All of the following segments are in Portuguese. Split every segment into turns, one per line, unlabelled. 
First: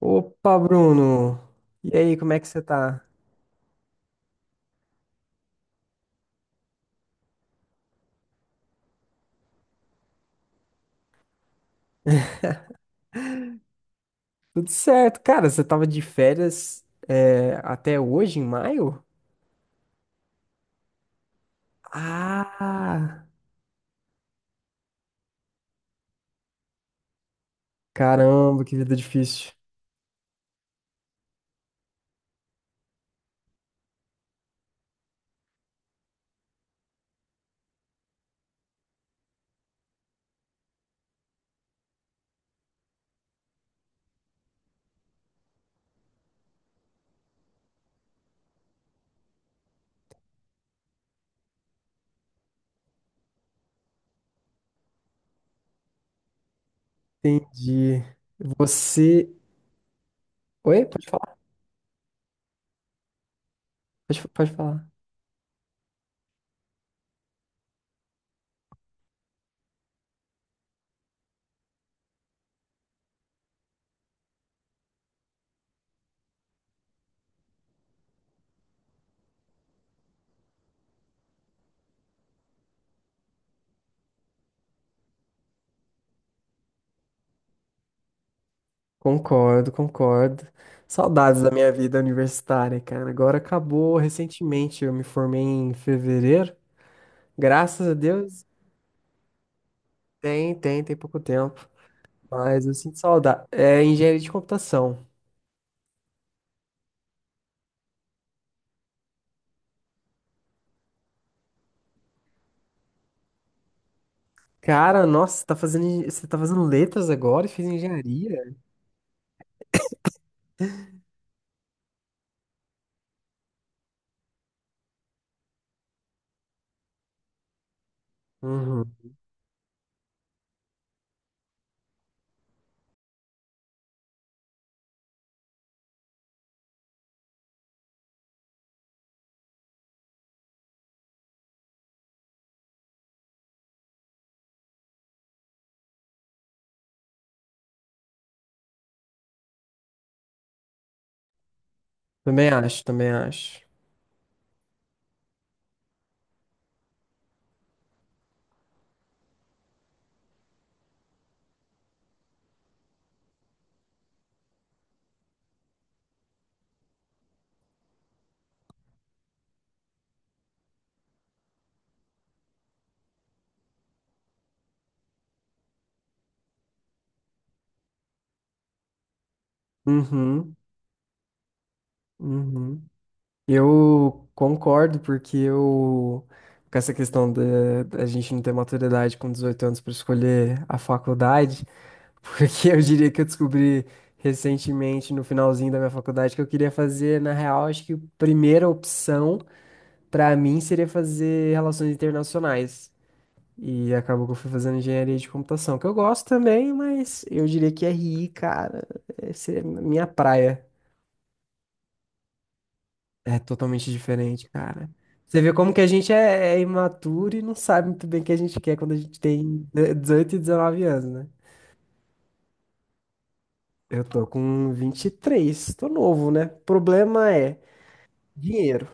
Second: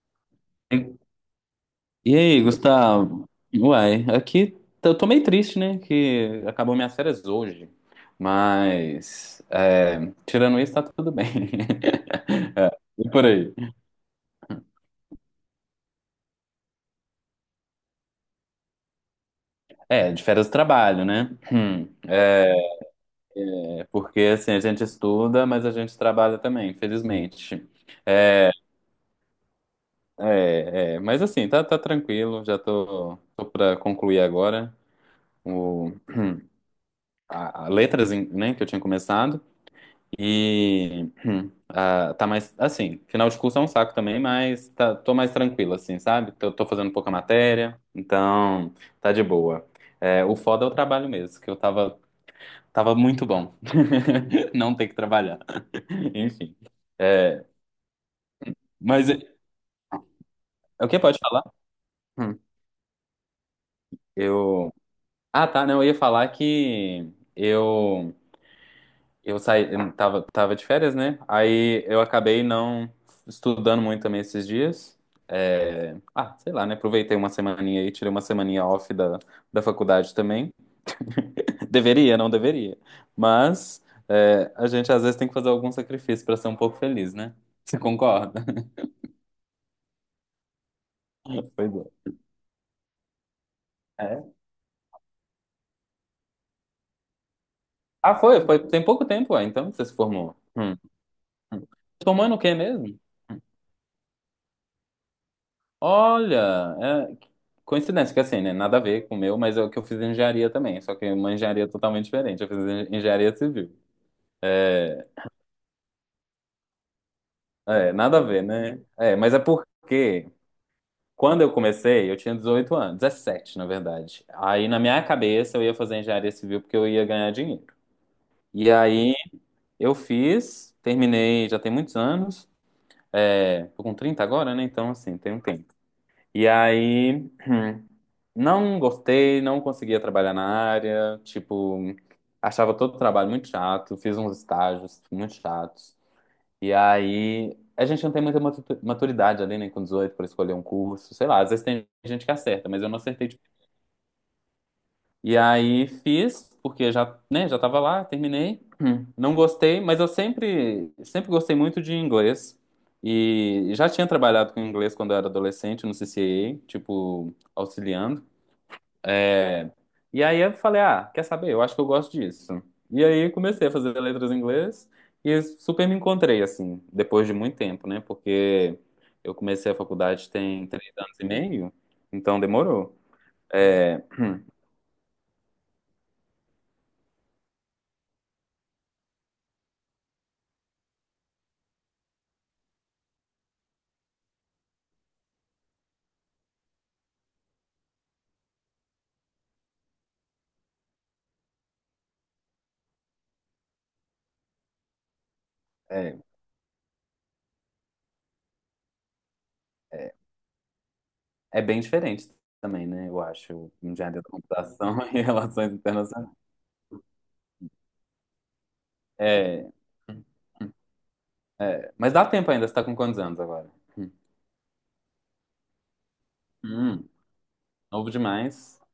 Opa,
E
Bruno! E
e
aí, como é
aí,
que você tá?
Gustavo? Uai, aqui eu tô meio triste, né? Que acabou minhas férias hoje. Mas, é, tirando isso, tá tudo bem. É, e por aí?
Tudo certo, cara. Você tava de férias até hoje, em maio?
É, de férias do trabalho, né?
Ah!
Porque, assim, a gente estuda, mas a gente trabalha também, infelizmente.
Caramba, que vida difícil.
Mas, assim, tá, tá tranquilo. Já tô pra concluir agora o, a letras, né, que eu tinha começado. E tá mais assim, final de curso é um saco também, mas tá, tô mais tranquilo, assim, sabe? Tô fazendo pouca matéria, então tá de boa. É, o foda é o trabalho mesmo, que eu tava muito bom. Não ter que trabalhar. Enfim. É,
Entendi.
mas é,
Você.
é
Oi?
o que
Pode
pode
falar?
falar? Hum,
Pode
eu.
falar.
Ah, tá, não, eu ia falar que eu. Eu saí, eu tava de férias, né? Aí eu acabei não estudando muito também esses dias. Sei lá, né? Aproveitei uma semaninha aí, tirei uma semaninha off da faculdade também. Deveria, não deveria. Mas é, a gente às vezes tem que fazer algum sacrifício para ser um pouco feliz, né? Você concorda?
Concordo. Saudades da
Pois
minha vida universitária, cara. Agora acabou
é. É.
recentemente. Eu me formei em fevereiro. Graças a
Ah,
Deus.
tem pouco tempo, ah, então que você se formou.
Tem,
Hum.
tem, tem pouco
Hum.
tempo.
Se formou no quê
Mas eu sinto
mesmo?
saudade. É engenharia de computação.
Olha, é, coincidência que assim, né? Nada a ver com o meu, mas é o que eu fiz em engenharia também, só que é uma engenharia totalmente diferente. Eu fiz engenharia civil.
Cara, nossa, você tá fazendo letras agora e fez
É, nada a ver,
engenharia?
né? É, mas é porque quando eu comecei, eu tinha 18 anos, 17, na verdade. Aí na minha cabeça eu ia fazer engenharia civil porque eu ia ganhar dinheiro. E
Uhum.
aí eu fiz, terminei já tem muitos anos. É, tô com 30 agora, né? Então, assim, tem um tempo. E aí. Não gostei, não conseguia trabalhar na área, tipo, achava todo o trabalho muito chato, fiz uns estágios muito chatos. E aí, a gente não tem muita maturidade ali, né, com 18 para escolher um curso, sei lá, às vezes tem gente que
Também
acerta, mas
acho,
eu não
também
acertei. Tipo.
acho.
E aí fiz, porque já, né, já tava lá, terminei. Não gostei, mas eu sempre, sempre gostei muito de inglês. E já tinha trabalhado com inglês quando eu era adolescente no CCA, tipo, auxiliando. É, e aí eu falei, ah, quer saber? Eu acho que eu gosto disso. E aí comecei a fazer letras em inglês e super me encontrei, assim, depois de muito tempo, né? Porque eu comecei a faculdade
Uhum,
tem 3 anos e meio, então
uhum.
demorou. É,
Eu concordo, porque com essa questão da gente não ter maturidade com 18 anos para escolher a faculdade, porque eu diria que eu descobri recentemente, no finalzinho da minha faculdade, que eu queria fazer, na real, acho que a primeira opção para mim seria fazer relações internacionais. E acabou que eu fui fazendo engenharia de computação, que eu
é,
gosto também, mas eu diria que RI, cara, essa é a minha
é,
praia.
é bem diferente também, né? Eu
É
acho,
totalmente
engenharia da
diferente, cara.
computação e
Você vê
relações
como que a gente
internacionais.
é imaturo e não sabe muito bem o que a gente quer quando a gente tem
É,
dezoito e dezenove anos, né?
mas dá tempo ainda, você tá com quantos anos agora?
Eu tô com vinte e três, tô novo, né?
Hum,
Problema é
novo demais.
dinheiro.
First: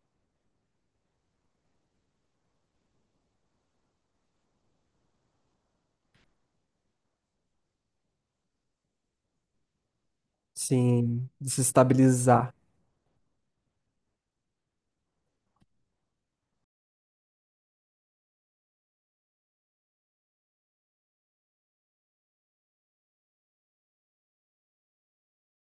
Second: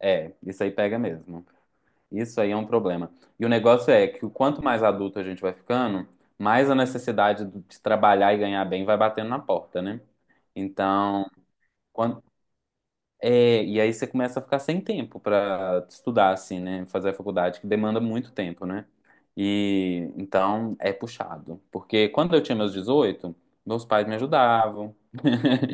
É, isso aí pega mesmo. Isso aí é um problema. E o negócio é que o quanto mais adulto a gente vai ficando, mais a necessidade de trabalhar e ganhar bem vai batendo na porta, né? Então,
Sim, de se
quan-
estabilizar.
e aí você começa a ficar sem tempo pra estudar, assim, né? Fazer a faculdade, que demanda muito tempo, né? E então é puxado. Porque quando eu tinha meus 18, meus pais me ajudavam.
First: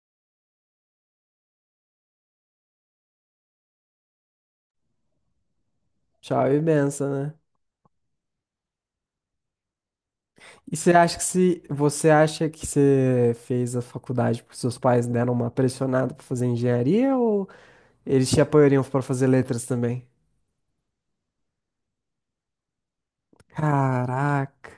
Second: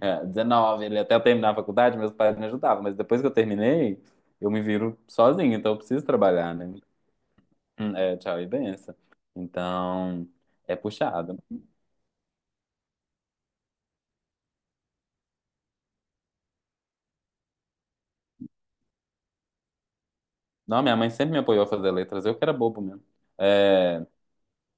É, 19, ele até eu terminar a faculdade, meus pais me ajudavam. Mas depois que eu terminei, eu me viro sozinho, então eu preciso
Tchau
trabalhar,
e
né?
benção, né?
É, tchau e benção. Então, é
E você acha que
puxado.
se você acha que você fez a faculdade porque seus pais deram uma pressionada pra fazer engenharia, ou eles te apoiariam pra fazer letras também?
Não, minha mãe sempre me apoiou a fazer letras, eu que era bobo mesmo. É,
Caraca.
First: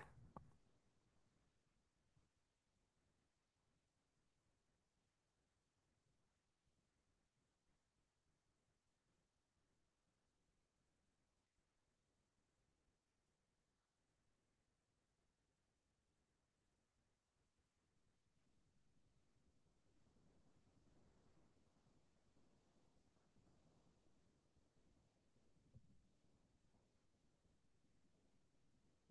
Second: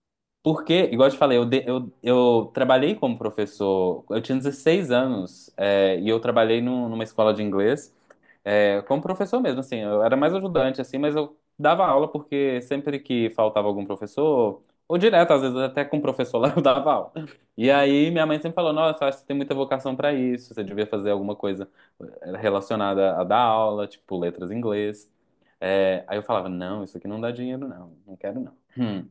porque, igual eu te falei, eu trabalhei como professor, eu tinha 16 anos, é, e eu trabalhei numa escola de inglês, é, como professor mesmo, assim, eu era mais ajudante, assim, mas eu dava aula porque sempre que faltava algum professor, ou direto, às vezes até com o professor lá, eu dava aula. E aí minha mãe sempre falou, nossa, acho que você tem muita vocação pra isso, você devia fazer alguma coisa eh, relacionada a dar aula, tipo letras em inglês. É, aí eu falava, não, isso aqui não dá dinheiro, não, não quero não. Hum.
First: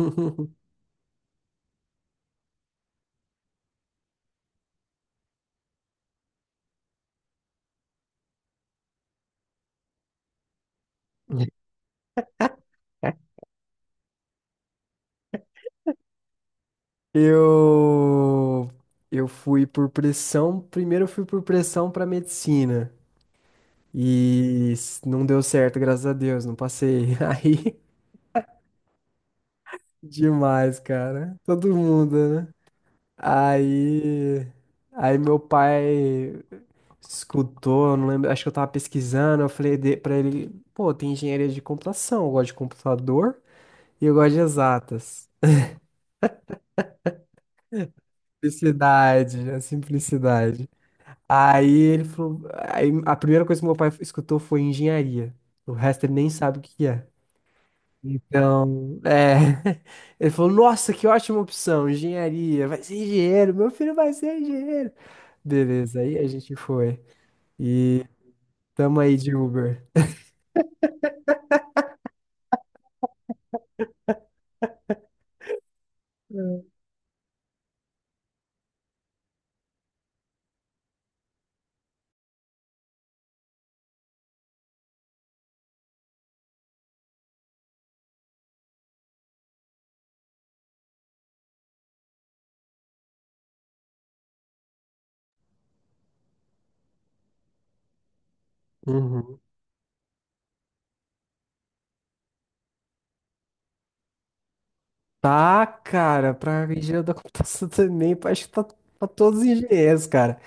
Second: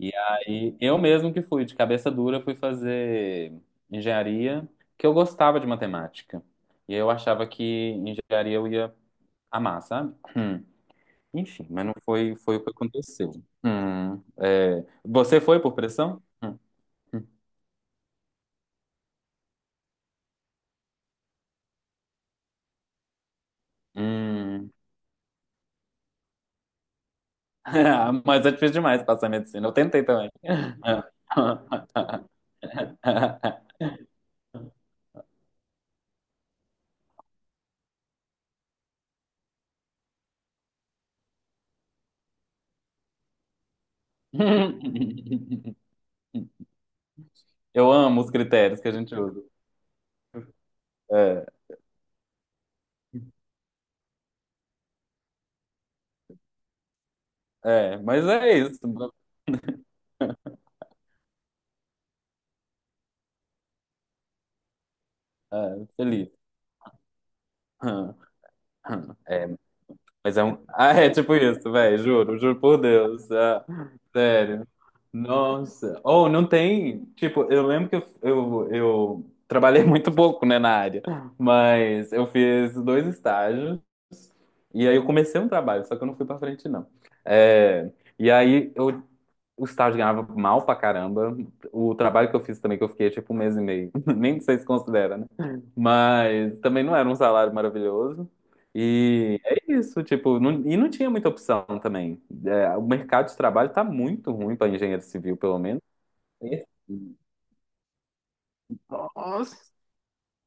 E aí eu mesmo que fui, de cabeça dura, fui fazer engenharia, que eu gostava de matemática. E eu achava que engenharia eu ia amar, sabe? Hum. Enfim, mas não foi, foi o que aconteceu. Hum. É, você foi por pressão? Hum.
Eu eu fui por pressão, primeiro eu fui por pressão pra medicina e
Hum.
não deu certo, graças a Deus, não passei. Aí
Ah, mas é difícil demais passar medicina. Eu tentei também.
demais, cara. Todo mundo, né? Aí aí meu pai escutou, eu não lembro, acho que eu tava pesquisando, eu falei pra ele, pô, tem engenharia de computação, eu gosto de computador e eu gosto de exatas.
Eu amo os critérios que a gente usa.
Simplicidade, a simplicidade.
É,
Aí ele falou, aí a primeira coisa que meu pai escutou foi engenharia. O resto ele nem sabe o que que é.
mas é isso.
Então, é. Ele falou, nossa, que ótima opção, engenharia, vai ser engenheiro, meu filho vai ser engenheiro.
É,
Beleza, aí a
feliz.
gente foi. E
Hum.
tamo
Hum.
aí de
É,
Uber.
mas é um. Ah, é tipo isso, velho, juro, juro por Deus. Ah, sério. Nossa. Ou não tem. Tipo, eu lembro que eu trabalhei muito pouco, né, na área, mas eu fiz dois estágios e aí eu comecei um trabalho, só que eu não fui pra frente, não. É, e aí eu o estágio ganhava mal pra caramba. O trabalho que eu fiz também, que eu fiquei tipo um mês e meio. Nem sei se considera, né? Mas também não era um salário maravilhoso. E
Uhum.
é isso, tipo, e não tinha muita opção também. É, o mercado de trabalho tá muito ruim pra engenheiro civil, pelo
Tá,
menos.
cara, pra
É.
engenharia da computação também, acho que tá pra todos os
Nossa,
engenheiros, cara.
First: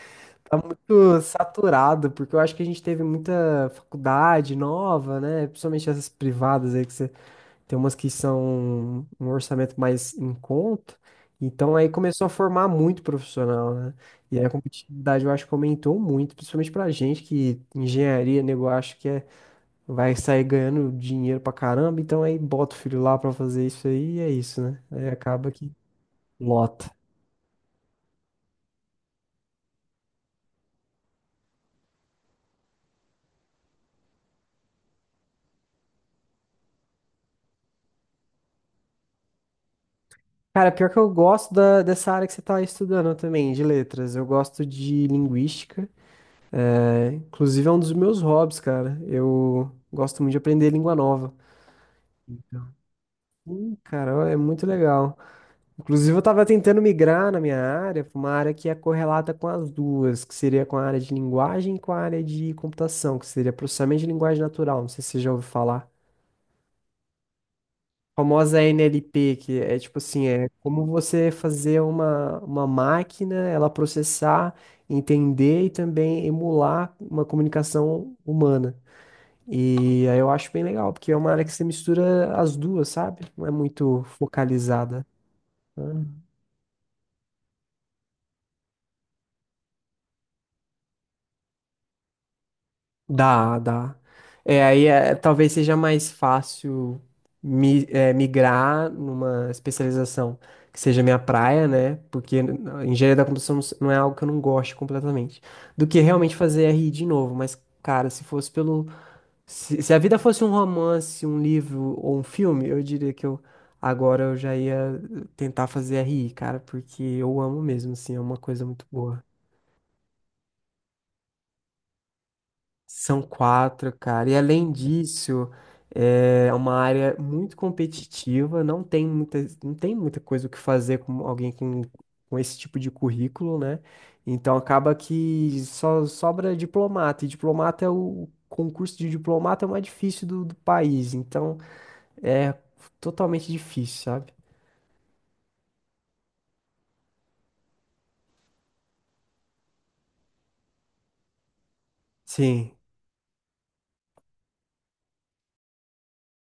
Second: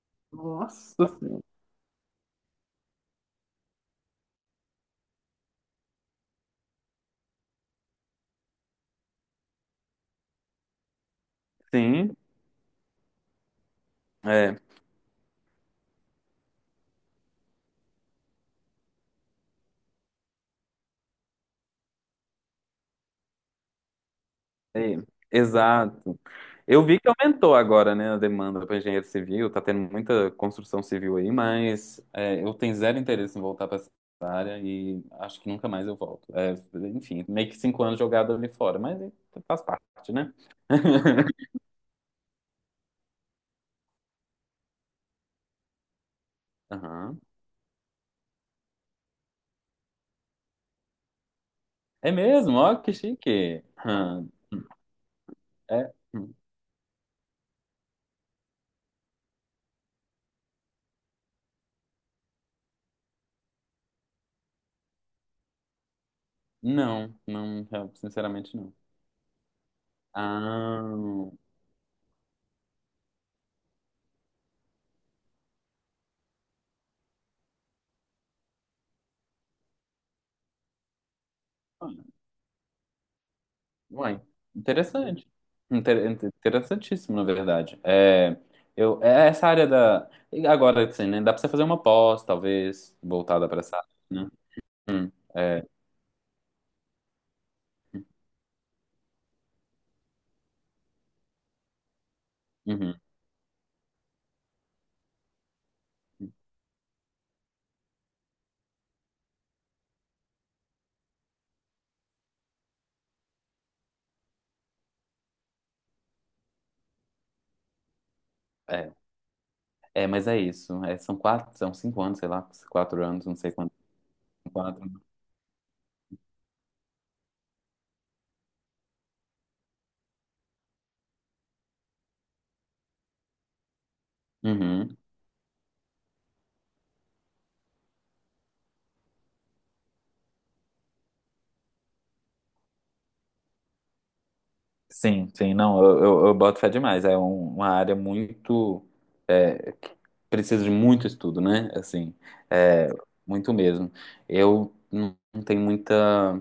Tá
nossa.
muito saturado, porque eu acho que a gente teve muita faculdade nova, né? Principalmente essas privadas aí, que você tem umas que são um orçamento mais em conta. Então aí
Sim,
começou a formar muito profissional, né? E aí a
é,
competitividade eu acho que aumentou muito, principalmente pra gente que engenharia, nego, eu acho que é vai sair ganhando dinheiro pra caramba, então aí bota o filho lá pra fazer isso aí e é isso, né?
é,
Aí acaba que
exato. Eu
lota.
vi que aumentou agora, né, a demanda para engenheiro civil, tá tendo muita construção civil aí, mas é, eu tenho zero interesse em voltar para essa área e acho que nunca mais eu volto. É, enfim, meio que 5 anos jogado ali fora, mas é, faz parte, né?
Cara, pior que eu gosto dessa área que você tá estudando também, de letras. Eu gosto de linguística. É,
Aham.
inclusive é um dos meus hobbies, cara. Eu gosto muito de aprender língua nova.
É mesmo? Ó, que chique.
Cara,
Aham.
é muito legal.
É.
Inclusive, eu
Hum,
tava tentando migrar na minha área pra uma área que é correlata com as duas, que seria com a área de linguagem e com a área de computação, que seria processamento de linguagem natural. Não sei se você já ouviu falar.
não, não, sinceramente
Famosa
não.
NLP, que é tipo assim, é como você fazer uma máquina, ela processar, entender e também emular uma comunicação humana. E aí eu acho bem legal, porque é uma área que você
Ah,
mistura as duas, sabe? Não é muito
uai,
focalizada.
interessante.
Né?
Interessantíssimo, na verdade. É, eu, é essa área da. E agora, assim, né? Dá pra você fazer uma pós, talvez, voltada
Dá,
pra essa área,
dá.
né?
É, talvez
É,
seja mais fácil migrar numa especialização que seja minha praia, né? Porque
uhum,
engenharia da computação não é algo que eu não gosto completamente. Do que realmente fazer RI de novo. Mas, cara, se fosse pelo. Se a vida fosse um romance, um livro ou um filme, eu diria que eu. Agora eu já ia tentar fazer RI, cara, porque eu amo mesmo, assim, é uma coisa muito
é,
boa.
mas é isso. É, são quatro, são 5 anos, sei lá, quatro
São
anos, não sei quanto.
quatro, cara. E além
Quatro.
disso, é uma área muito competitiva, não tem muita, não tem muita coisa o que fazer com alguém com esse tipo de currículo, né? Então acaba
Uhum.
que só sobra diplomata, e diplomata é o concurso de diplomata é o mais difícil do país, então é totalmente difícil, sabe?
Sim, sim, não, eu boto fé demais. É uma área muito. É, precisa de muito estudo, né? Assim,
Sim,
é, muito mesmo. Eu não tenho muita.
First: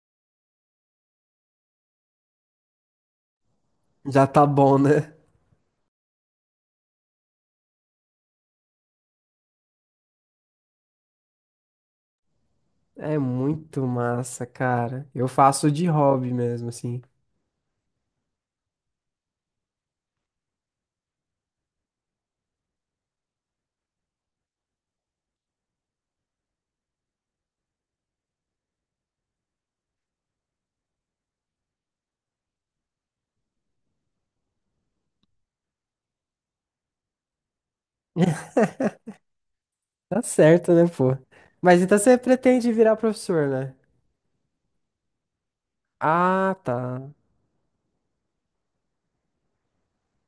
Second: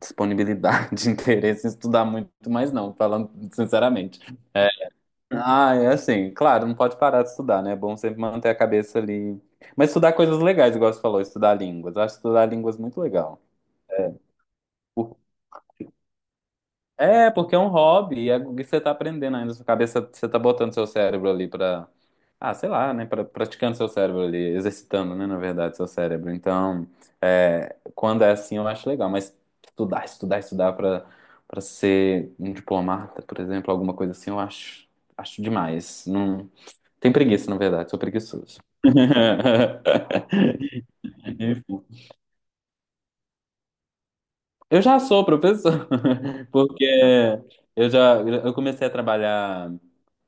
Disponibilidade, interesse em estudar muito, mas não, falando sinceramente.
já tá
É,
bom, né?
é assim, claro, não pode parar de estudar, né? É bom sempre manter a cabeça ali. Mas estudar coisas legais, igual você falou, estudar línguas. Eu acho estudar línguas muito
É
legal.
muito massa, cara. Eu faço de hobby mesmo, assim.
É, porque é um hobby, e é o que você tá aprendendo ainda, sua cabeça, você tá botando seu cérebro ali pra, ah, sei lá, né, pra, praticando seu cérebro ali, exercitando, né, na verdade, seu cérebro. Então, é, quando é assim, eu acho legal, mas estudar, estudar, estudar pra, pra ser um diplomata, por exemplo, alguma coisa assim, eu acho, acho demais. Não, tem preguiça, na verdade, sou preguiçoso.
Tá certo, né, pô? Mas então
Enfim.
você pretende virar professor, né?
Eu já sou professor,
Ah, tá.
porque eu já eu comecei a trabalhar.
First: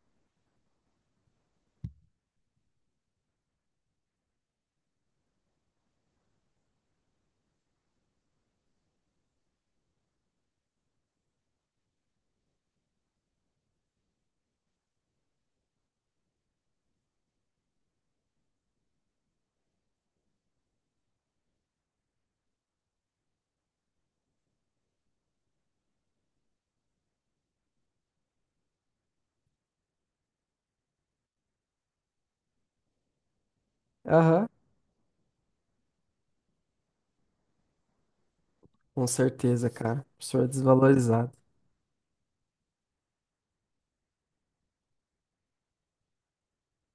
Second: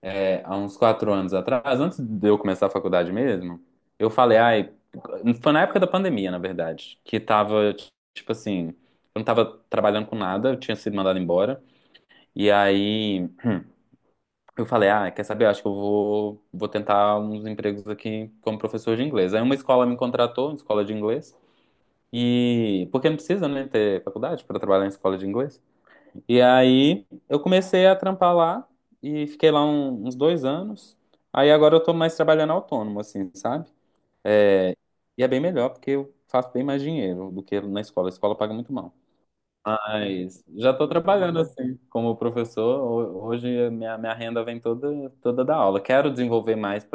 É, há uns 4 anos atrás, antes de eu começar a faculdade mesmo, eu falei, ai, foi na época da pandemia, na verdade, que tava, tipo assim, eu não tava trabalhando com nada, eu tinha sido mandado embora, e aí eu falei, ah, quer saber, eu acho que eu vou tentar uns empregos aqui como professor de inglês. Aí uma escola me contratou, uma escola de inglês, e porque não precisa, né, ter faculdade para trabalhar em escola de inglês. E aí eu comecei a trampar lá e fiquei lá uns 2 anos. Aí agora eu tô mais trabalhando autônomo, assim, sabe?
Aham.
É, e é bem melhor porque eu faço bem mais dinheiro do que na escola. A escola paga muito mal.
Com certeza, cara.
Mas
Professor
já tô
desvalorizado.
trabalhando assim, como professor. Hoje a minha renda vem toda, toda da aula. Quero desenvolver mais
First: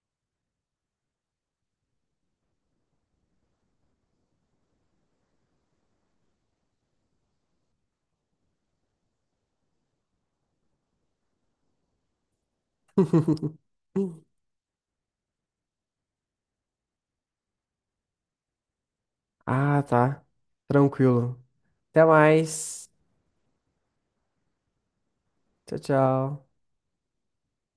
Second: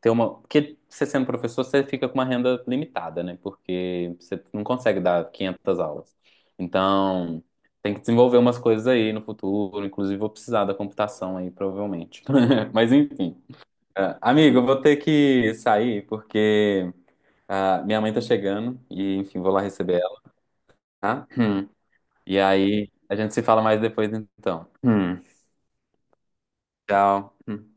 ter uma. Porque você sendo professor, você fica com uma renda limitada, né? Porque você não consegue dar 500 aulas. Então, tem que desenvolver umas coisas aí no futuro. Inclusive, vou precisar da computação aí, provavelmente. Mas, enfim. Ah, amigo, eu vou ter que sair, porque ah, minha mãe tá chegando. E, enfim, vou lá
Ah,
receber ela,
tá.
tá?
Tranquilo.
Hum.
Até
E aí,
mais.
a gente se fala mais depois, então. Hum.
Tchau, tchau.
Tchau. Hum.